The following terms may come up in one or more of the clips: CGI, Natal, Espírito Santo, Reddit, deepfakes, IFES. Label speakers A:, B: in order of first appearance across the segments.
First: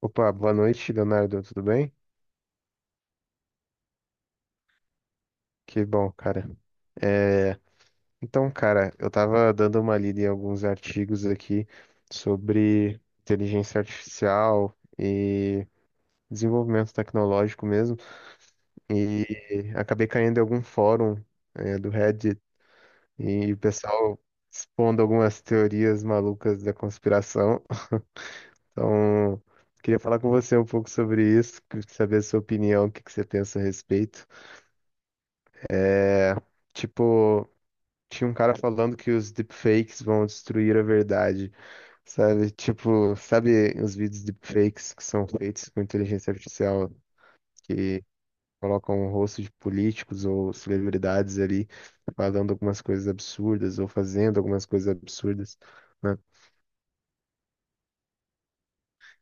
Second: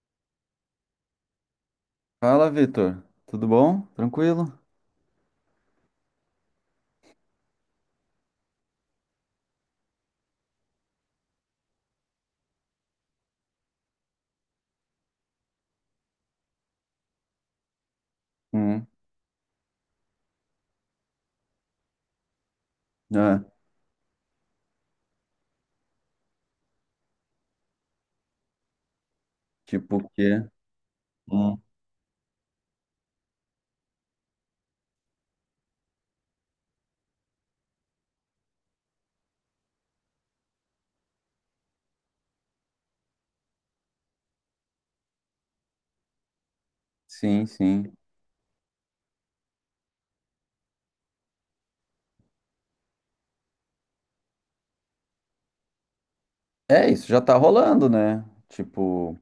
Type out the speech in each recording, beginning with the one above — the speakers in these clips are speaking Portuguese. A: Opa, boa noite, Leonardo, tudo bem?
B: Fala, Vitor. Tudo bom? Tranquilo?
A: Que bom, cara. É, então, cara, eu tava dando uma lida em alguns artigos aqui sobre inteligência artificial e desenvolvimento tecnológico mesmo,
B: Hum,
A: e acabei caindo em algum fórum, do Reddit
B: é,
A: e o pessoal expondo algumas teorias malucas da conspiração. Então,
B: tipo
A: queria
B: o
A: falar com
B: quê?
A: você um pouco sobre
B: Hum,
A: isso, saber a sua opinião, o que que você pensa a respeito. É, Tipo, Tinha um cara falando que os deepfakes vão destruir a verdade, sabe? Tipo, sabe os vídeos deepfakes que são feitos com inteligência artificial
B: sim, sim.
A: que colocam o rosto de políticos ou celebridades ali falando algumas coisas absurdas ou fazendo algumas coisas absurdas, né?
B: É, isso já tá rolando, né? Tipo,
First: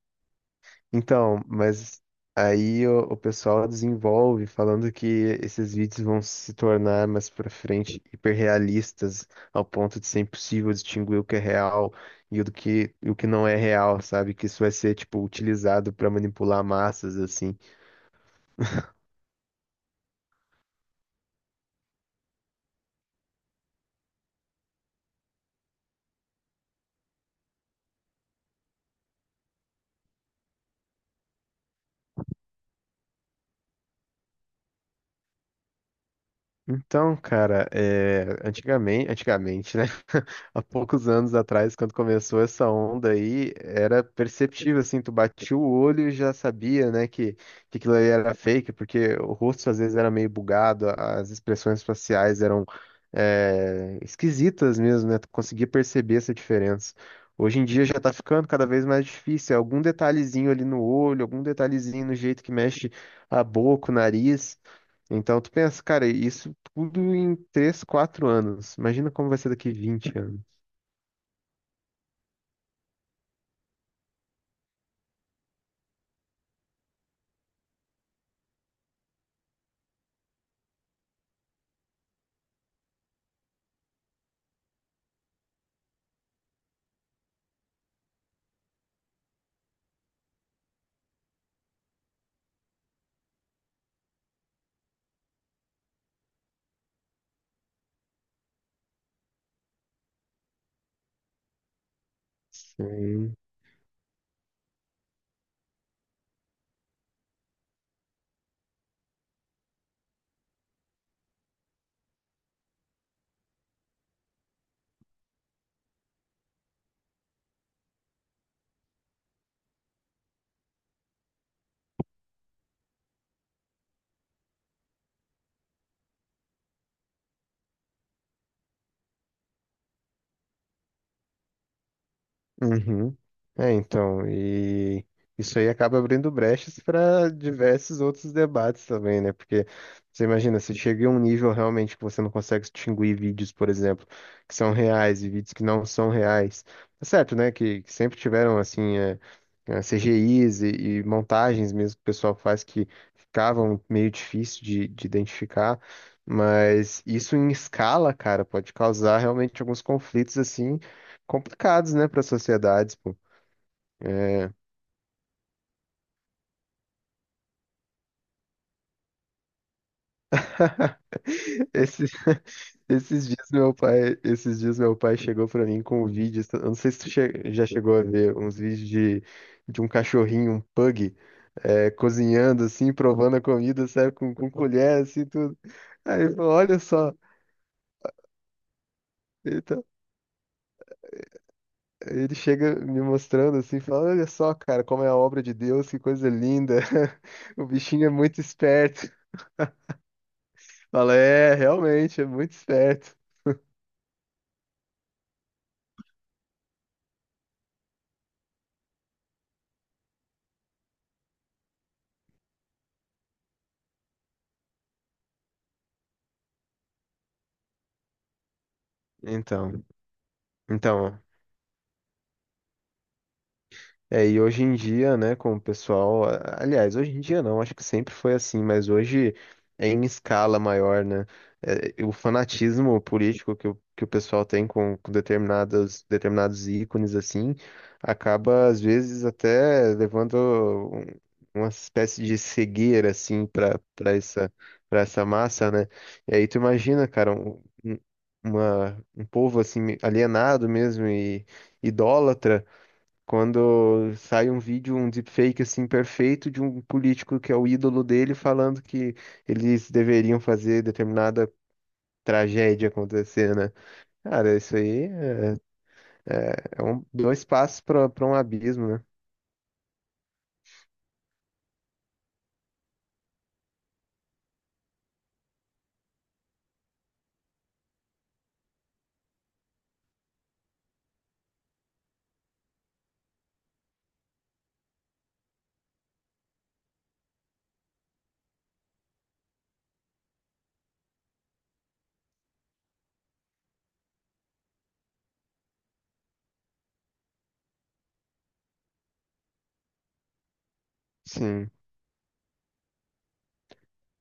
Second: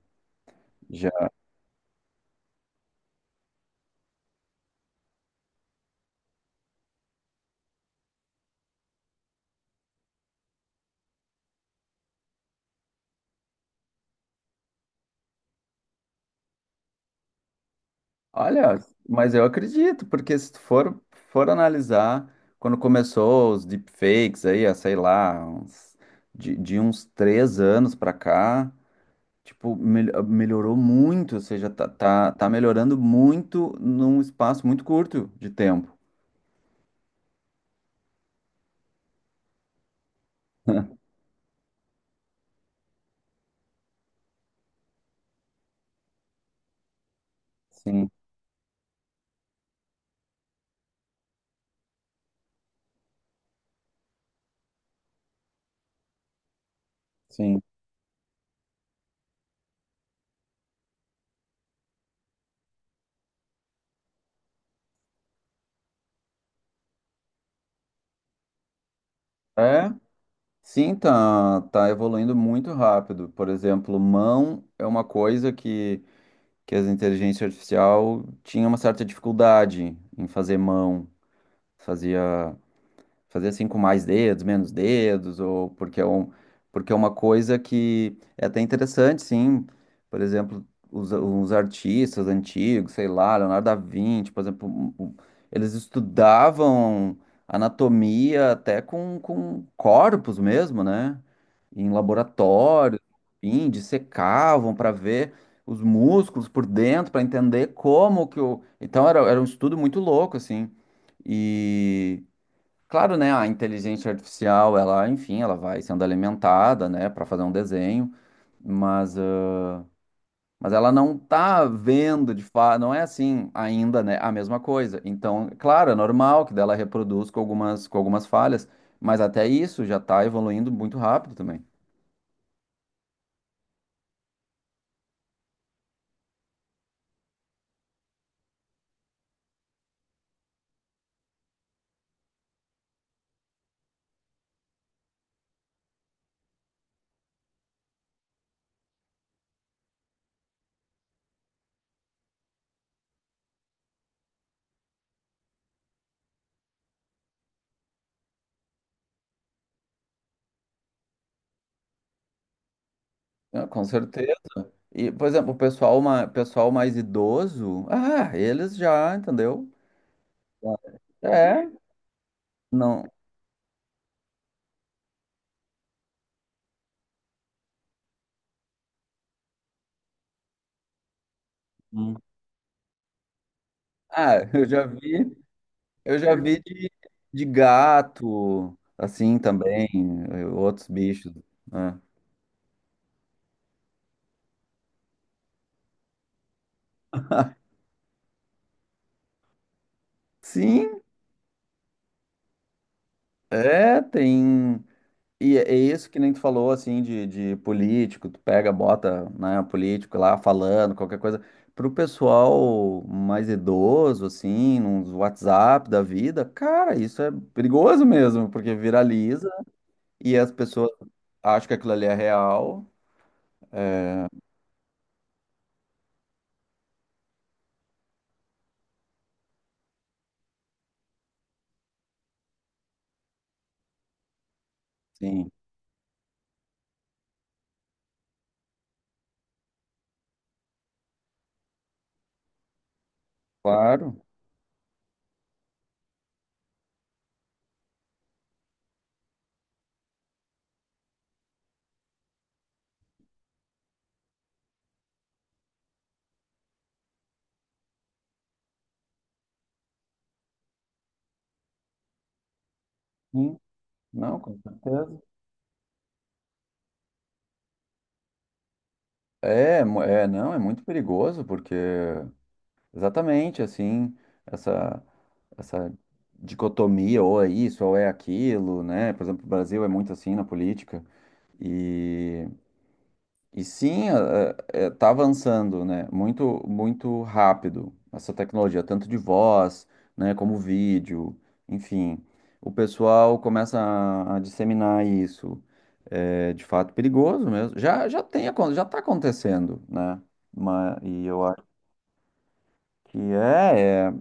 B: já.
A: Então, mas aí o pessoal desenvolve falando que esses vídeos vão se tornar mais pra frente hiperrealistas ao ponto de ser impossível distinguir o que é real e o que não é real, sabe? Que isso vai ser tipo utilizado pra manipular massas assim.
B: Olha, mas eu acredito, porque se tu for analisar, quando começou os deepfakes aí, a, sei lá, de uns 3 anos pra cá, tipo, melhorou muito, ou seja, tá melhorando muito num espaço muito curto de tempo.
A: Então, cara, antigamente, né? Há poucos anos atrás, quando começou essa onda aí, era perceptível, assim, tu batia o olho e já sabia, né, que aquilo ali
B: Sim,
A: era fake, porque o rosto às vezes era meio bugado, as expressões faciais eram esquisitas mesmo, né? Tu conseguia perceber essa diferença. Hoje
B: sim.
A: em dia já tá ficando cada vez mais difícil, é algum detalhezinho ali no olho, algum detalhezinho no jeito que mexe a boca, o nariz. Então tu pensa, cara, isso tudo em 3, 4 anos. Imagina como vai ser daqui
B: É,
A: 20 anos.
B: sim, tá evoluindo muito rápido. Por exemplo, mão é uma coisa que as inteligências artificial tinha uma certa dificuldade em fazer mão. Fazia Fazer assim com mais dedos, menos dedos, ou porque é, um, porque é uma coisa que é até interessante, sim. Por exemplo, os artistas antigos, sei lá, Leonardo da Vinci, por exemplo, eles estudavam anatomia até com corpos mesmo, né? Em
A: Isso
B: laboratório,
A: aí.
B: enfim, dissecavam para ver os músculos por dentro, para entender como que o. Então era um estudo muito louco, assim. E, claro, né? A inteligência artificial, ela, enfim, ela vai sendo alimentada, né, para fazer um desenho, mas, ah, mas ela não tá vendo de fato, não é assim ainda, né, a mesma coisa. Então, claro, é normal que dela reproduz com algumas falhas, mas até isso já tá evoluindo muito rápido também.
A: Uhum. Então, e isso aí acaba abrindo brechas para diversos outros debates também, né? Porque você imagina, se chega em um nível realmente que você não consegue distinguir vídeos, por exemplo, que são reais e vídeos que não são reais. Tá certo, né? Que sempre tiveram, assim, CGIs e montagens mesmo que o pessoal faz que ficavam meio difícil de identificar, mas isso em escala, cara, pode causar realmente alguns conflitos, assim complicados, né, para sociedades, pô.
B: Ah, com certeza.
A: É.
B: E, por exemplo, o pessoal, pessoal mais idoso, ah, eles já, entendeu? Já- É,
A: Esses,
B: não.
A: esses dias meu pai chegou pra mim com um vídeo, eu não sei se já chegou a ver uns vídeos de um cachorrinho, um pug,
B: Hum.
A: cozinhando assim, provando a comida, sabe,
B: Ah,
A: com
B: eu já
A: colher assim,
B: vi.
A: tudo.
B: Eu
A: Aí
B: já
A: ele falou,
B: vi
A: olha só.
B: de gato, assim
A: Então,
B: também, outros bichos, né?
A: ele chega me mostrando assim, fala, olha só, cara, como é a obra de Deus, que coisa linda. O bichinho é muito esperto.
B: Sim,
A: Fala, é, realmente, é muito esperto.
B: é, tem. E é isso que nem tu falou, assim, de político, tu pega, bota, né, político lá falando, qualquer coisa. Pro pessoal mais idoso, assim, nos WhatsApp da vida, cara, isso é perigoso mesmo, porque viraliza
A: Então,
B: e as pessoas
A: então,
B: acham que aquilo ali é real.
A: E hoje em dia, né, com o pessoal, aliás, hoje em dia não, acho que sempre foi assim, mas hoje é em escala maior, né? É, o fanatismo político que o pessoal tem com
B: Sim,
A: determinadas, determinados ícones, assim, acaba, às vezes, até levando um- uma espécie de cegueira, assim,
B: claro.
A: para essa massa, né? E aí tu imagina, cara, um povo, assim, alienado mesmo e idólatra quando sai um vídeo, um deepfake assim perfeito de um político que é o ídolo dele falando que eles deveriam fazer determinada tragédia acontecer,
B: Sim,
A: né?
B: não,
A: Cara,
B: com
A: isso aí
B: certeza.
A: é dois passos para um abismo, né?
B: É, é, não, é muito perigoso, porque exatamente assim, essa, essa dicotomia, ou é isso, ou é aquilo, né? Por exemplo, o Brasil é muito assim na política, e sim, está avançando, né? Muito, muito rápido essa tecnologia, tanto de voz, né, como vídeo, enfim. O pessoal começa a disseminar isso. É de fato perigoso mesmo. Já tem, já está acontecendo, né? Mas, e eu acho
A: Sim.
B: que é, é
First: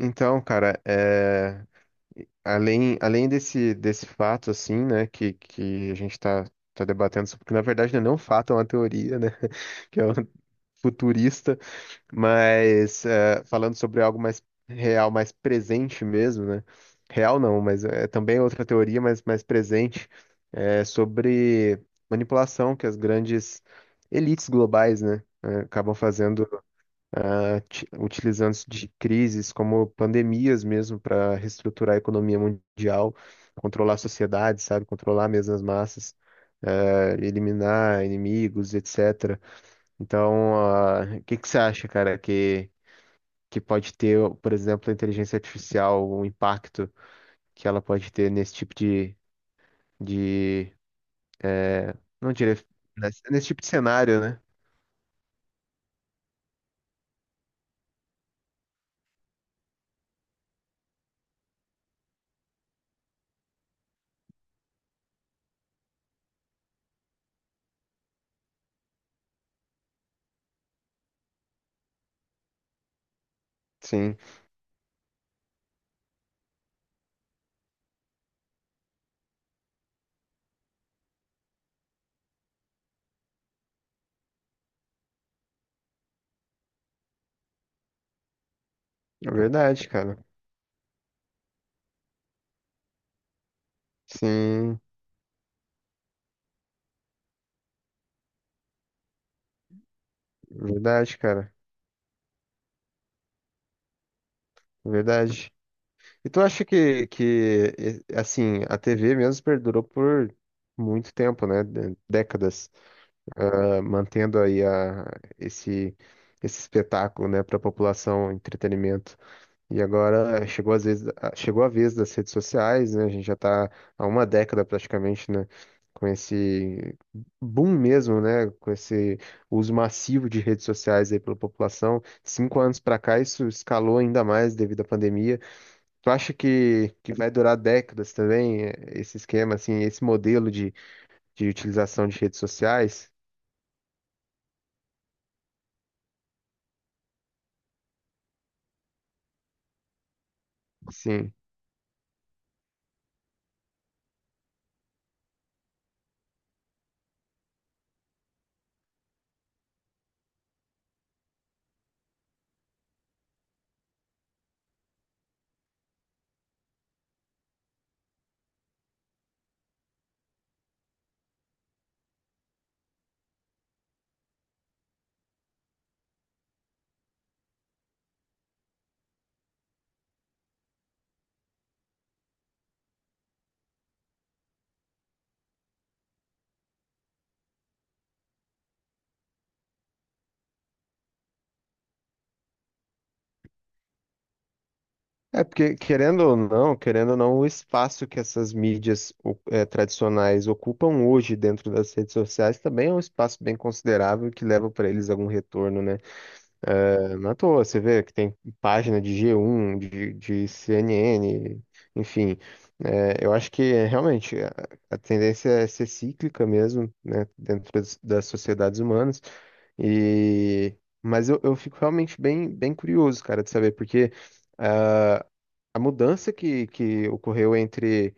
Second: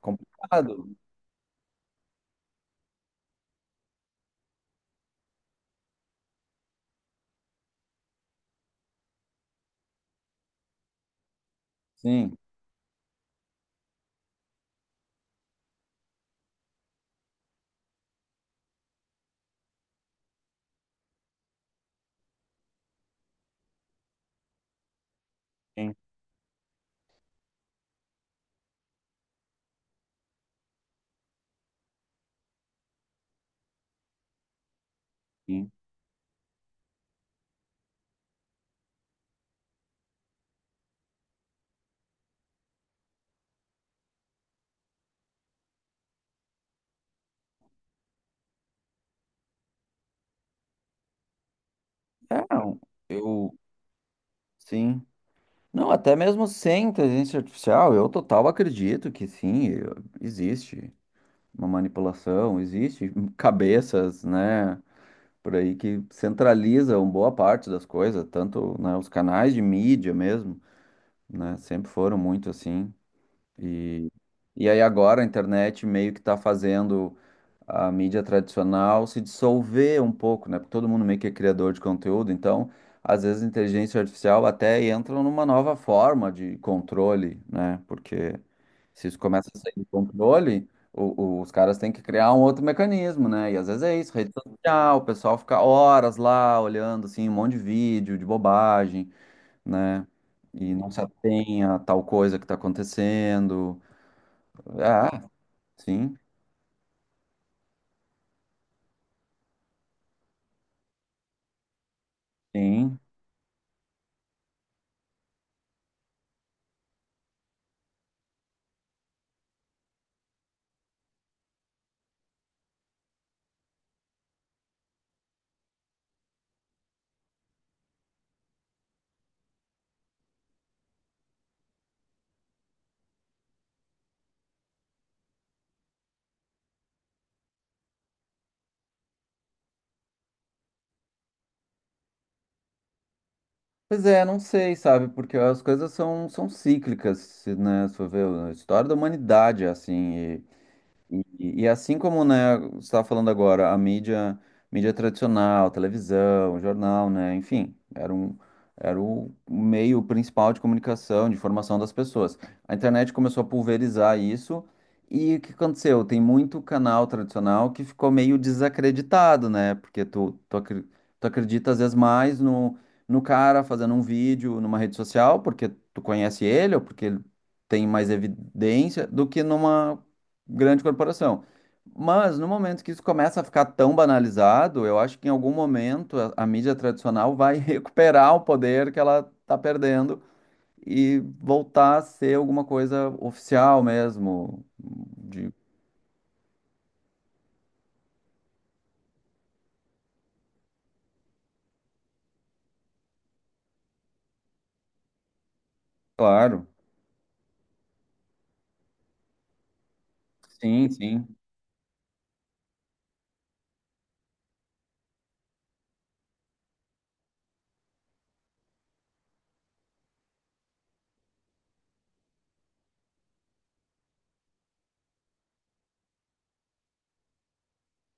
A: Então, cara,
B: complicado.
A: além desse, desse fato assim, né, que a gente tá, tá debatendo sobre, porque na verdade não é nem um fato, é uma teoria, né? Que é um futurista.
B: Sim,
A: Mas falando sobre algo mais real, mais presente mesmo, né? Real não, mas é também é outra teoria, mas mais presente, é sobre manipulação que as grandes elites globais, né?
B: sim,
A: Acabam fazendo, utilizando isso de crises como pandemias mesmo para reestruturar a economia mundial, controlar a sociedade, sabe? Controlar mesmo as
B: sim.
A: massas, eliminar inimigos, etc. Então, o que que você acha, cara, que pode ter, por exemplo, a inteligência artificial, o impacto que ela pode ter nesse tipo de, não
B: É,
A: diria, nesse
B: eu,
A: tipo de cenário, né?
B: sim. Não, até mesmo sem inteligência artificial, eu total acredito que sim, existe uma manipulação, existe cabeças, né, por aí que centralizam boa parte das coisas, tanto, né, os canais de mídia mesmo, né, sempre foram muito assim. E,
A: Sim,
B: e aí agora a internet meio que está fazendo a mídia tradicional se dissolver um pouco, né? Porque todo mundo meio que é criador de conteúdo, então às vezes a inteligência artificial até entra numa nova forma de controle, né? Porque se isso
A: é
B: começa a sair do
A: verdade, cara.
B: controle, os caras têm que criar um outro mecanismo, né? E às vezes é isso, rede
A: Sim,
B: social, o pessoal fica horas lá olhando assim, um monte de vídeo, de bobagem, né? E não se
A: verdade, cara.
B: atém a tal coisa que está acontecendo. Ah,
A: Verdade.
B: sim,
A: E tu acha que assim, a TV mesmo perdurou por muito tempo, né? Décadas,
B: sim.
A: mantendo aí esse, esse espetáculo, né, para a população, entretenimento. E agora chegou às vezes, chegou a vez das redes sociais, né? A gente já está há uma década praticamente, né? Com esse boom mesmo, né? Com esse uso massivo de redes sociais aí pela população. 5 anos para cá, isso escalou ainda mais devido à pandemia. Tu acha que vai durar décadas também, esse esquema, assim, esse modelo de utilização de redes sociais?
B: Pois é, não sei, sabe? Porque as coisas são cíclicas, né? Se for ver, a história da humanidade é assim.
A: Sim.
B: E assim como, né, você estava falando agora, a mídia, mídia tradicional, televisão, jornal, né, enfim, era um, era o meio principal de comunicação, de informação das pessoas. A internet começou a pulverizar isso, e o que aconteceu? Tem muito canal tradicional que ficou meio desacreditado, né, porque tu acredita às vezes mais no, no cara fazendo um vídeo numa rede social, porque tu conhece ele, ou porque ele tem mais evidência, do que numa grande corporação. Mas no momento que isso começa a ficar tão banalizado, eu acho que em algum momento a mídia tradicional vai recuperar o poder que ela está perdendo e voltar a ser alguma coisa oficial mesmo,
A: É
B: de,
A: porque, querendo ou não, o espaço que essas mídias tradicionais ocupam hoje dentro das redes sociais também é um espaço bem considerável que leva para eles algum retorno, né?
B: claro.
A: Não à toa, você vê que tem página de G1, de
B: Sim, sim,
A: CNN, enfim. Eu acho que realmente a tendência é ser cíclica mesmo, né, dentro das, das sociedades humanas. E... Mas eu fico realmente bem, bem curioso, cara, de saber, porque. ah, a mudança que ocorreu entre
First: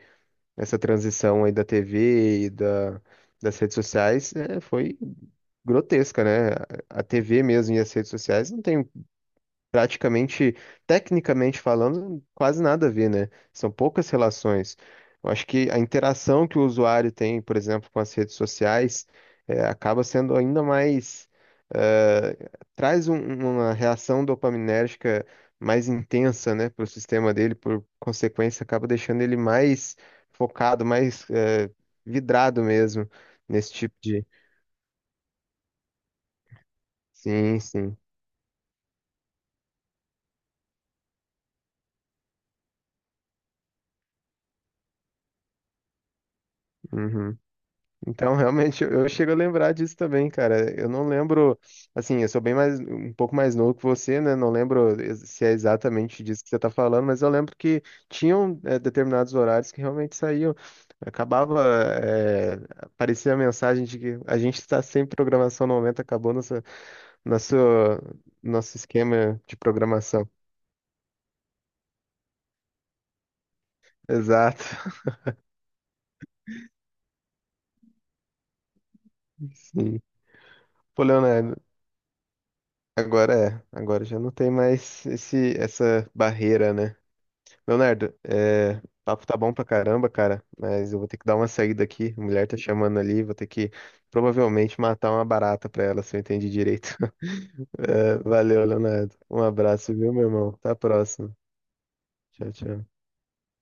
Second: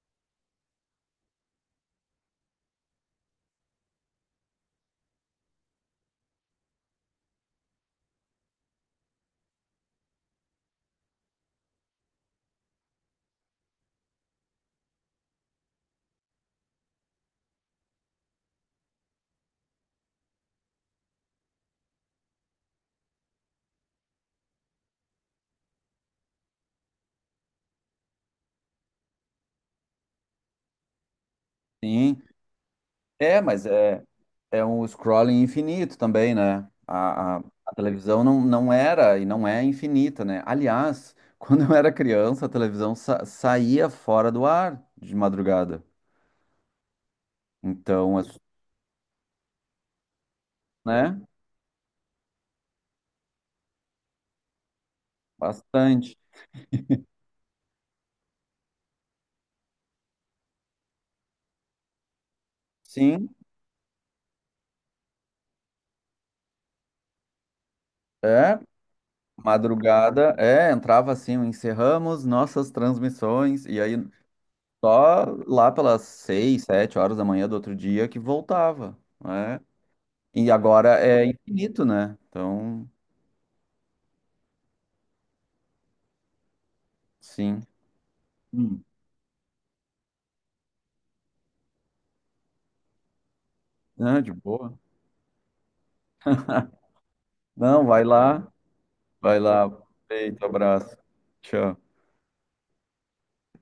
A: essa transição aí da TV e da, das redes sociais é, foi grotesca, né? A TV mesmo e as redes sociais não tem praticamente, tecnicamente falando, quase nada a ver, né? São poucas relações. Eu acho que a interação que o usuário tem, por exemplo, com as redes sociais, acaba sendo ainda mais, eh, traz uma reação dopaminérgica mais intensa, né, para o sistema dele, por consequência, acaba deixando ele mais focado, mais,
B: sim.
A: vidrado mesmo
B: É, mas
A: nesse tipo
B: é,
A: de.
B: é um scrolling infinito também, né? A, a,
A: Sim,
B: a
A: sim.
B: televisão não, não era e não é infinita, né? Aliás, quando eu era criança, a televisão saía fora do ar de madrugada.
A: Uhum.
B: Então, é,
A: Então, realmente, eu chego a lembrar disso também, cara. Eu não
B: né?
A: lembro, assim, eu sou bem mais, um pouco mais novo que você, né? Não lembro se é
B: Bastante.
A: exatamente disso que você tá falando, mas eu lembro que tinham, determinados horários que realmente saíam. Acabava,
B: Sim,
A: aparecia a mensagem de que a gente está sem programação no momento, acabou nossa, nosso,
B: é.
A: nosso esquema de programação.
B: Madrugada, é, entrava assim, o encerramos nossas transmissões, e aí
A: Exato.
B: só lá pelas 6, 7 horas da manhã do outro dia que voltava, né?
A: Sim.
B: E agora
A: Pô,
B: é
A: Leonardo,
B: infinito, né? Então.
A: agora é, agora já não tem mais esse, essa barreira, né?
B: Sim.
A: Leonardo, o
B: Hum.
A: papo tá bom pra caramba, cara, mas eu vou ter que dar uma saída aqui. A mulher tá chamando ali, vou ter que
B: Ah, de boa.
A: provavelmente matar uma barata pra ela, se eu entendi direito.
B: Não, vai
A: É,
B: lá.
A: valeu, Leonardo.
B: Vai
A: Um
B: lá.
A: abraço, viu, meu
B: Feito,
A: irmão? Até a
B: abraço.
A: próxima.
B: Tchau.
A: Tchau, tchau.